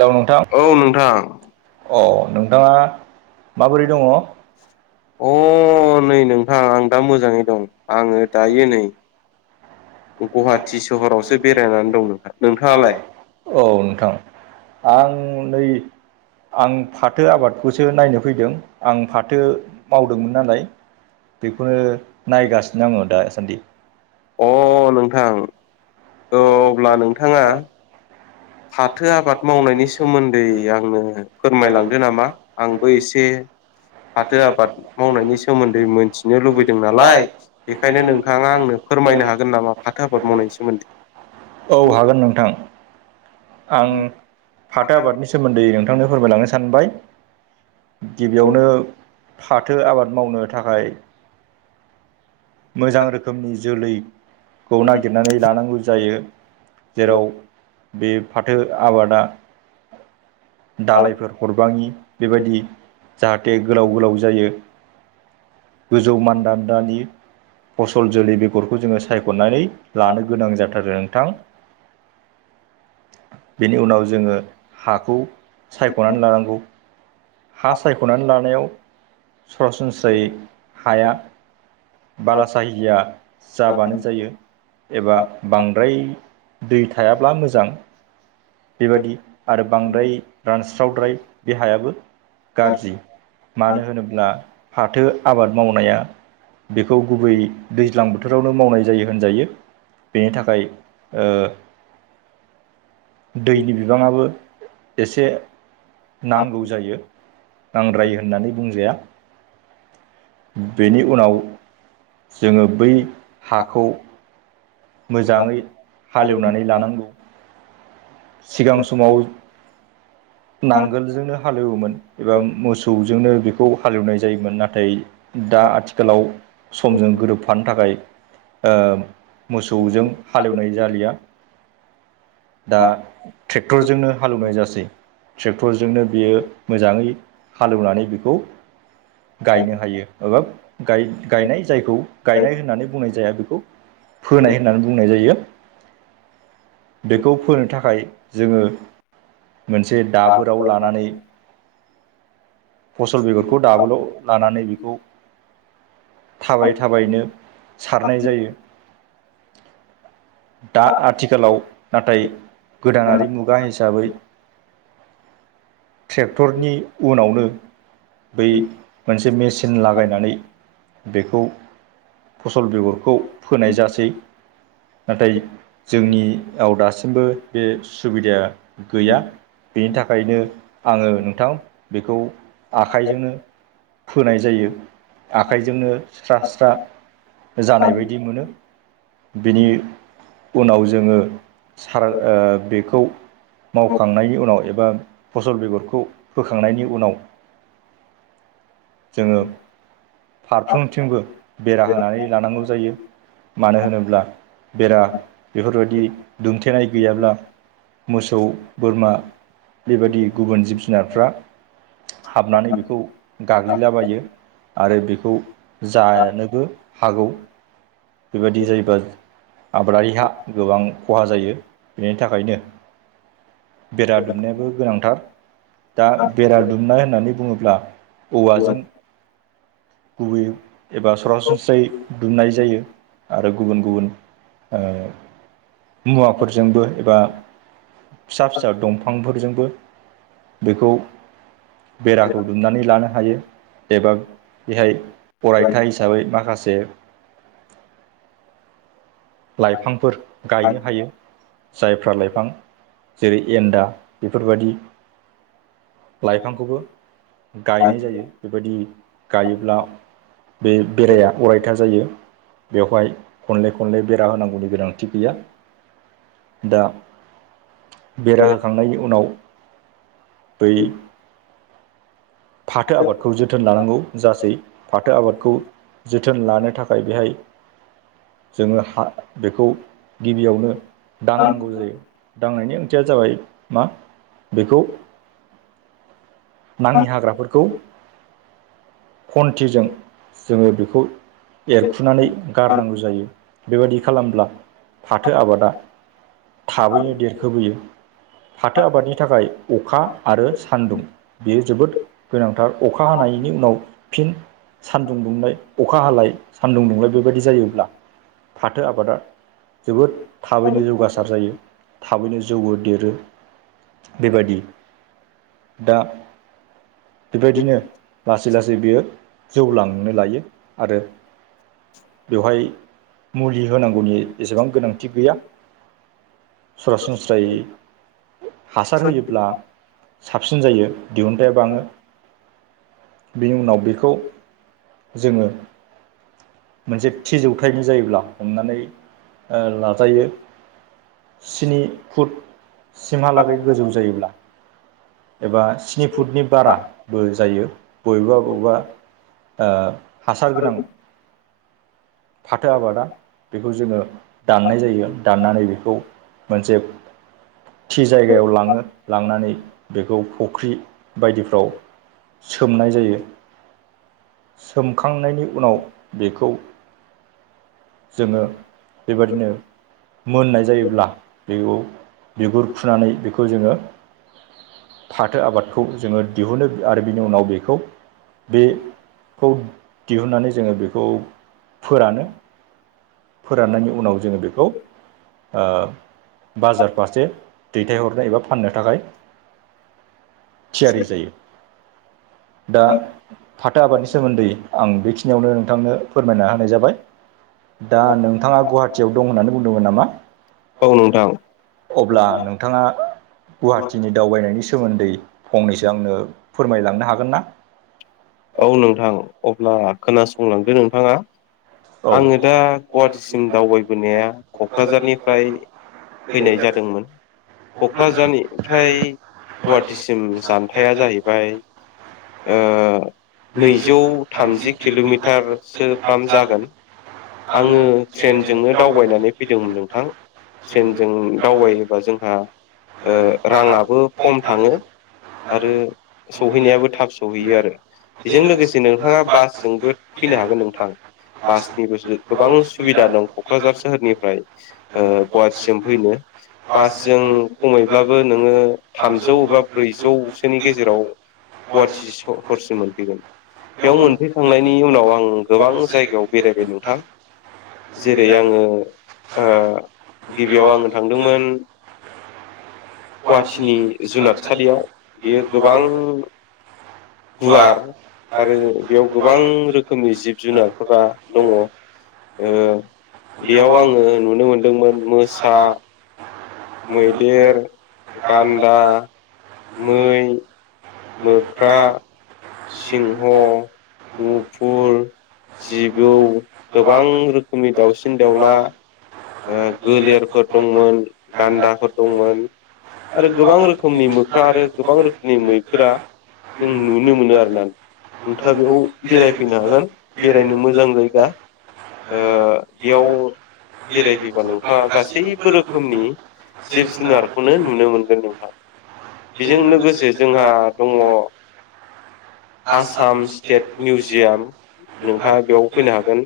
Hello नोंथां औ नोंथां औ नोंथाङा माबोरै दङ औ अ नै नोंथां आं दा मोजाङै दं आङो दायो नै गुवाहाटि सोहरावसो बेरायनानै दं नोंथां नोंथाङालाय औ नोंथां आं नै आं फाथो आबाद खौसो नायनो फैदों आं फाथो मावदोंमोन नालाय बेखौनो हारे नायगासिनो आङो दासान्दि अ नोंथां औ अब्ला नोंथाङा फाथो आबाद मावनायनि सोमोन्दै आङनो फोरमायलांदो नामा आंबो एसे फाथो आबाद मावनायनि सोमोन्दै मोनथिनो लुबैदों नालाय बेखायनो नोंथाङा आंनो फोरमायनो हागोन नामा फाथो आबाद मावनायनि सोमोन्दै औ हागोन नोंथां आं फाथो आबादनि सोमोन्दै नोंथांनो फोरमायलांनो सानबाय गिबियावनो फाथो आबाद मावनो थाखाय मोजां रोखोमनि जोलैखौ नागिरनानै लानांगौ जायो जेराव बे फाथो आबादा दालायफोर हरबाङि बेबायदि जाहाथे गोलाव गोलाव जायो गोजौ मान्दान्दानि फसल जोल बेगरखौ जोङो सायख'नानै लानो गोनां जाथारो नोंथां बेनि उनाव जोङो हाखौ सायख'नानै लानांगौ हा सायख'नानै लानायाव सरासनस्रायै हाया बाला साहिजिया जाबानो जायो एबा बांद्राय दै थायाब्ला मोजां बेबादि आरो बांद्राय रानस्रावद्राय बे हायाबो गाज्रि मानो होनोब्ला फाथो आबाद मावनाया बेखौ गुबै दैज्लां बोथोरावनो मावनाय जायो होनजायो बेनि थाखाय ओ [inaudible] दैनि बिबाङाबो एसे नांगौ जायो नांद्रायि होननानै बुंजाया बेनि उनाव जोङो बै हाखौ मोजाङै हालेवनानै लानांगौ सिगां समाव नांगोलजोंनो हालेवोमोन एबा मोसौजोंनो बेखौ हालेवनाय जायोमोन नाथाय दा आथिखालाव समजों गोरोबफानो थाखाय ओ मोसौजों हालेवनाय जालिया दा ट्रेक्टरजोंनो हालेवनाय जासै ट्रेक्टरजोंनो बियो मोजाङै हालेवनानै बेखौ गायनो हायो एबा गायनाय जायखौ गायनाय होननानै बुंनाय जाया बेखौ फोनाय होननानै बुंनाय जायो बेखौ फोनो थाखाय जोङो मोनसे दाबोराव लानानै फसल बेगरखौ दाबोल' लानानै बेखौ थाबायै थाबायैनो सारनाय जायो दा आथिखालाव नाथाय गोदानारि मुगा हिसाबै ट्रेक्टरनि उनावनो बै मोनसे मेचिन लागायनानै बेखौ फसल बेगरखौ फोनाय जासै नाथाय जोंनियाव दासिमबो बे सुबिदाया गैया बेनि थाखायनो आङो नोंथां बेखौ आखाइजोंनो फोनाय जायो आखाइजोंनो स्रा स्रा जानाय बायदि मोनो बेनि उनाव जोङो सार ओ बेखौ मावखांनायनि उनाव एबा फसल बेगरखौ बोखांनायनि उनाव जोङो फारफ्रोमथिंबो बेरा होनानै लानांगौ जायो मानो होनोब्ला बेरा बेफोरबायदि दुम खेराइ गैयाब्ला मोसौ बोरमा बेबायदि गुबुन जिब जुनारफ्रा हाबनानै बेखौ गाग्लिलाबायो आरो बेखौ जानोबो हागौ बेबायदि जायोब्ला आबादारिहा गोबां खहा जायो बेनि थाखायनो बेरा दुमनायाबो गोनांथार दा बेरा दुमनाय होननानै बुङोब्ला औवाजों गुबै एबा सरासनस्रायै दुमनाय जायो आरो गुबुन गुबुन ओ मुवाफोरजोंबो एबा फिसा फिसा दं फांफोरजोंबो बेखौ बेराखौ दुमनानै लानो हायो एबा बेहाय अरायथा हिसाबै माखासे लाइफांफोर गायनो हायो जायफ्रा लाइफां जेरै एन्दा बेफोरबायदि लाइफांखौबो गायनाय जायो बेबायदि गायोब्ला बे बेराया अरायथा जायो बेवहाय खनले खनले बेरा होनांगौनि गोनांथि गैया दा बेरा होखांनायनि उनाव बै फाथो आबादखौ जोथोन लानांगौ जासै फाथो आबादखौ जोथोन लानो थाखाय बेहाय जोङो हा बेखौ गिबियावनो दां नांगौ जायो दांनायनि ओंथिया जाबाय मा बेखौ नाङि हाग्राफोरखौ खन्थिजों जोङो बेखौ एरखुनानै गारनांगौ जायो बेबायदि खालामब्ला फाथो आबादा थाबैनो देरखोबोयो फाथो आबादनि थाखाय अखा आरो सानदुं बेयो जोबोद गोनांथार अखा हानायनि उनाव फिन सानदुं दुंनाय अखा हालाय सान्दुं दुंलनाय बेबायदि जायोब्ला फाथो आबादा जोबोद थाबैनो जौगासार जायो थाबैनो जौ देरो बेबायादि दा बेबायदिनो लासै लासै बियो जौ लांनो लायो आरो बेवहाय मुलि होनांगौनि जेसेबां गोनांथि गैया सरासनस्रायै हासार होयोब्ला साबसिन जायो दिहुनथाइा बाङो बिनि उनाव बेखौ जोङो मोनसे थि जौथायनि जायोब्ला हमनानै लाजायो स्नि फुट सिमहालागै गोजौ जायोब्ला एबा स्नि फुटनि बारा बो जायो बबेबा बबेबा हासार गोनां फाथो आबादा बेखौ जोङो दाननाय जायो दाननानै बेखौ मोनसे थि जायगायाव लाङो लांनानै बेखौ फुख्रि बायदिफ्राव सोमनाय जायो सोमखांनायनि उनाव बेखौ जोङो बेबायादिनो मोननाय जायोब्ला बेयाव बिगुर फुनानै बेखौ जोङो फाथो आबादखौ जोङो दिहुनो आरो बिनि उनाव बेखौ बेखौ दिहुननानै जोङो बेखौ फोरानो फोराननायनि उनाव जोङो बेखौ ओ बाजार फारसे दैथायहरनो एबा फाननो थाखाय थियारि जायो दा फाथो आबादनि सोमोन्दै आं बेखिनियावनो नोंथांनो फोरमायना होनाय जाबाय दा नोंथाङा गुवाहाटिीयाव दं होननानै बुंदोंमोन नामा औ नोंथां अब्ला नोंथाङा गुवाहाटिीनि दावबायनायनि सोमोन्दै फंनैसो आंनो फोरमायलांनो हागोन ना औ नोंथां अब्ला खोनासंलांदो नोंथाङा आङो दा गुवाहाटिसिम दावबायबोनाया क'क्राझारनिफ्राय औ फैनाय जादोंमोन क'क्राझारनि फ्राय गुवाहाटिसिम जानथाया जाहैबाय नैजौ थामजि किल'मिटारसोफ्राम जागोन आङो ट्रेनजोंनो दावबायनानै फैदोंमोन नोंथां ट्रेनजों दावबायोबा जोंहा राङाबो खम थाङो आरो सहैनायाबो थाब सहैयो आरो बेजों लोगोसे नोंथाङा बासजोंबो फैनो हागोन नोंथां बासनिबो गोबां सुबिदा दं क'क्राझार सोहोरनि ओमफ्राय गुवाहाटिसिम फैनो बासजों खमैब्लाबो नोङो थामजौ एबा ब्रैजौसोनि गेजेराव गुवाहाटि हरसिम मोनफैगोन बेयाव मोनफैखांनायनि उनाव आं गोबां जायगायाव बेरायबाय नोंथां जेरै आङो गिबियाव आङो थांदोंमोन गुवाहाटिनि जुनारसालियाव बेयो गोबां गुवार आरो बेयाव गोबां रोखोमनि जिब जुनारफोरा दङ बेयाव आङो नुनो मोनदोंमोन मोसा मैदेर गान्दा मै मोख्रा [inaudible] सिंह मुफुर जिबौ गोबां रोखोमनि दाउसिन दाउला गलेरफोर दंमोन गान्दाफोर दंमोन आरो गोबां रोखोमनि मोख्रा आरो गोबां रोखोमनि मै फोर जों नुनो मोनो आरो ना नोंथाङा बेयाव बेरायफैनो हागोन बेरायनो मोजां जायगा बेयाव बेरायफैबा नोंथाङा गासैबो रोखोमनि जिब जुनारखौनो नुनो मोनगोन नोंथां बेजों लोगोसे जोंहा दङ आसाम स्टेट मिउजियाम नोंथाङा बेयाव फैनो हागोन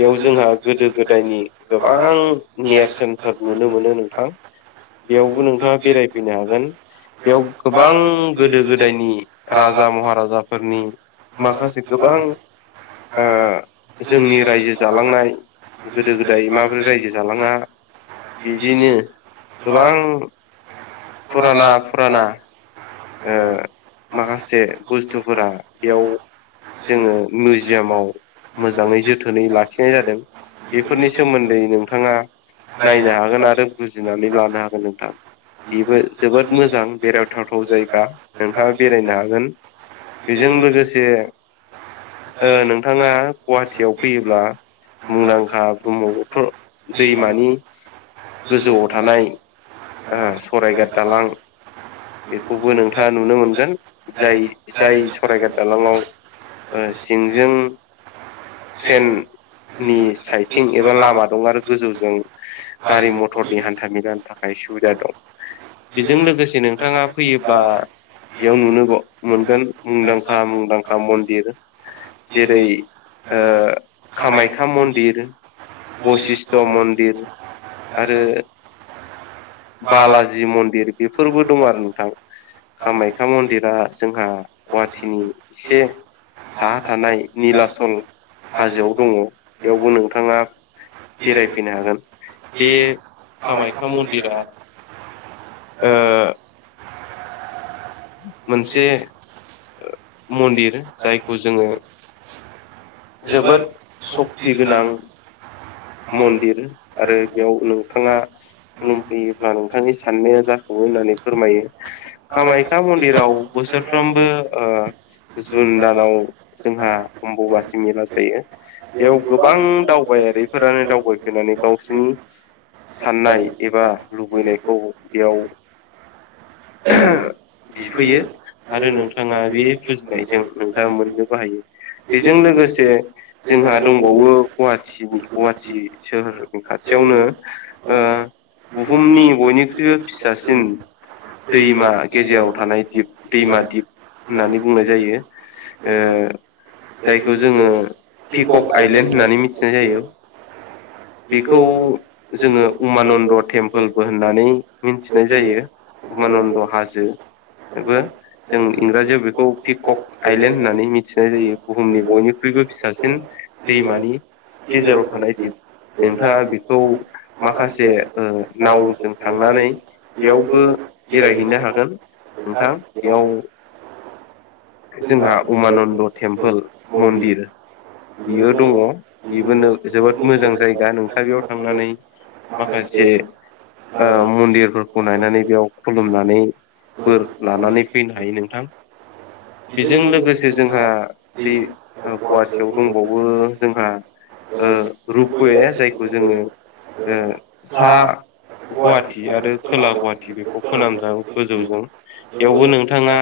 बेयाव जोंहा गोदो गोदायनि गोबां नेरसोनफोर नुनो मोनो नोंथां बेयावबो नोंथाङा बेरायफैनो हागोन बेयाव गोबां गोद गोदो गोदायनि राजा महाराजाफोरनि माखासे गोबां जोंनि रायजो जालांनाय गोदो गोदाय माबोरै रायजो जालाङा बिदिनो गोबां फुराना फुराना माखासे बुस्थुफोरा बेयाव जोङो मिउजियामाव मोजाङै जोथोनै लाखिनाय जादों बेफोरनि सोमोन्दै नोंथाङा नायनो हागोन आरो बुजिनानै लानो हागोन नोंथां बेबो जोबोद मोजां बेरायथावथाव जायो नोंथाङा बेरायनो हागोन बेजों लोगोसे नोंथाङा गुवाहाटियाव फैयोब्ला मुंदांखा ब्रह्मपुत्र दैमानि गोजौआव थानाय सरायगाद दालां खौबो नोंथाङा नुनो मोनगोन जाय जाय सरायघाद दालाङाव सिंजों ट्रेन नि साइथिं एबा लामा दं आरो गोजौजों गारि मथरनि हान्था मेलानि थाखाय सुबिदा दं बेजों लोगोसे नोंथाङा फैयो बा बेयाव नुनो मोनगोन मुंदांखा मुंदांखा मन्दिर जेरै कामाख्या मन्दिर बसिस्थ' मन्दिर आरो बालाजि मन्दिर बेफोरबो दं आरो नोंथां कामाख्या मन्दिरा जोंहा गुवाहाटिनि एसे साहा थानाय निलासल हाजोआव दङ बेयावबो नोंथाङा बेरायफैनो हागोन बे कामाख्या मन्दिरा औ मोनसे मनदिर मन्दिर थाखाय जायखौ जोङो जोबोद सक्ति गोनां मन्दिर आरो बेयाव नोंथाङा खुलुमफैयोब्ला नोंथांनि साननाया दाफुङो होननानै फोथायो कामाख्या मन्दिराव बोसोरफ्रोमबो जुन दानाव जोंहा अम्बबासि मेला जायो। बेयाव गोबां दावबायारिफोरानो दावबायफैनानै गावसिनि साननाय एबा लुबैनायखौ बेयाव। ओ बिफैयो आरो नोंथाङा बे फुजिनायजों नोंथाङा मोननो बाहायो। बेजों लोगोसे जोंहा दंबावो गुवाहाटिनि। गुवाहाटि सोहोरनि खाथियावनो बुहुमनि बयनिख्रुइबो फिसासिन दैमा गेजेराव थानाय दिप दैमा दिप होननानै बुंनाय जायो। ओ जायखौ जोङो पिकक आइलेण्ड होननानै मिथिनाय जायो [unintelligible] बेखौ जोङो उमानन्द टेम्पोलबो होननानै मिथिनाय जायो उमानन्द हाजो बेबो जों इंराजियाव बेखौ पिक आइलेण्ड होननानै मिथिनाय जायो बुहुमनि बयनिख्रुइबो फिसासिन। दैमानि गेजेराव। ह दिन नोंथाङा बेखौ माखासे नावजों थांनानै। बेयावबो बेरायहैनो हागोन नोंथां बेयाव। जोंहा उमानन्द टेम्पोल मन्दिर बियो दङ बेबोनो जोबोद मोजां जायगा नोंथाङ बेयाव थांनानै माखासे। मन्दिरफोरखौ नायनानै बेयाव खुलुमनानै। फोर लानानै फैनो हायो नोंथां। बेजों लोगोसे जोंहा दै गुवाहाटियाव दंबावो जोंहा रुपबोयो जायखौ जोङो साहा। गुवाहाटिी आरो खोला गुवाहाटि बेखौ फोनामज गोजौजों बेयावबो नोंथाङा।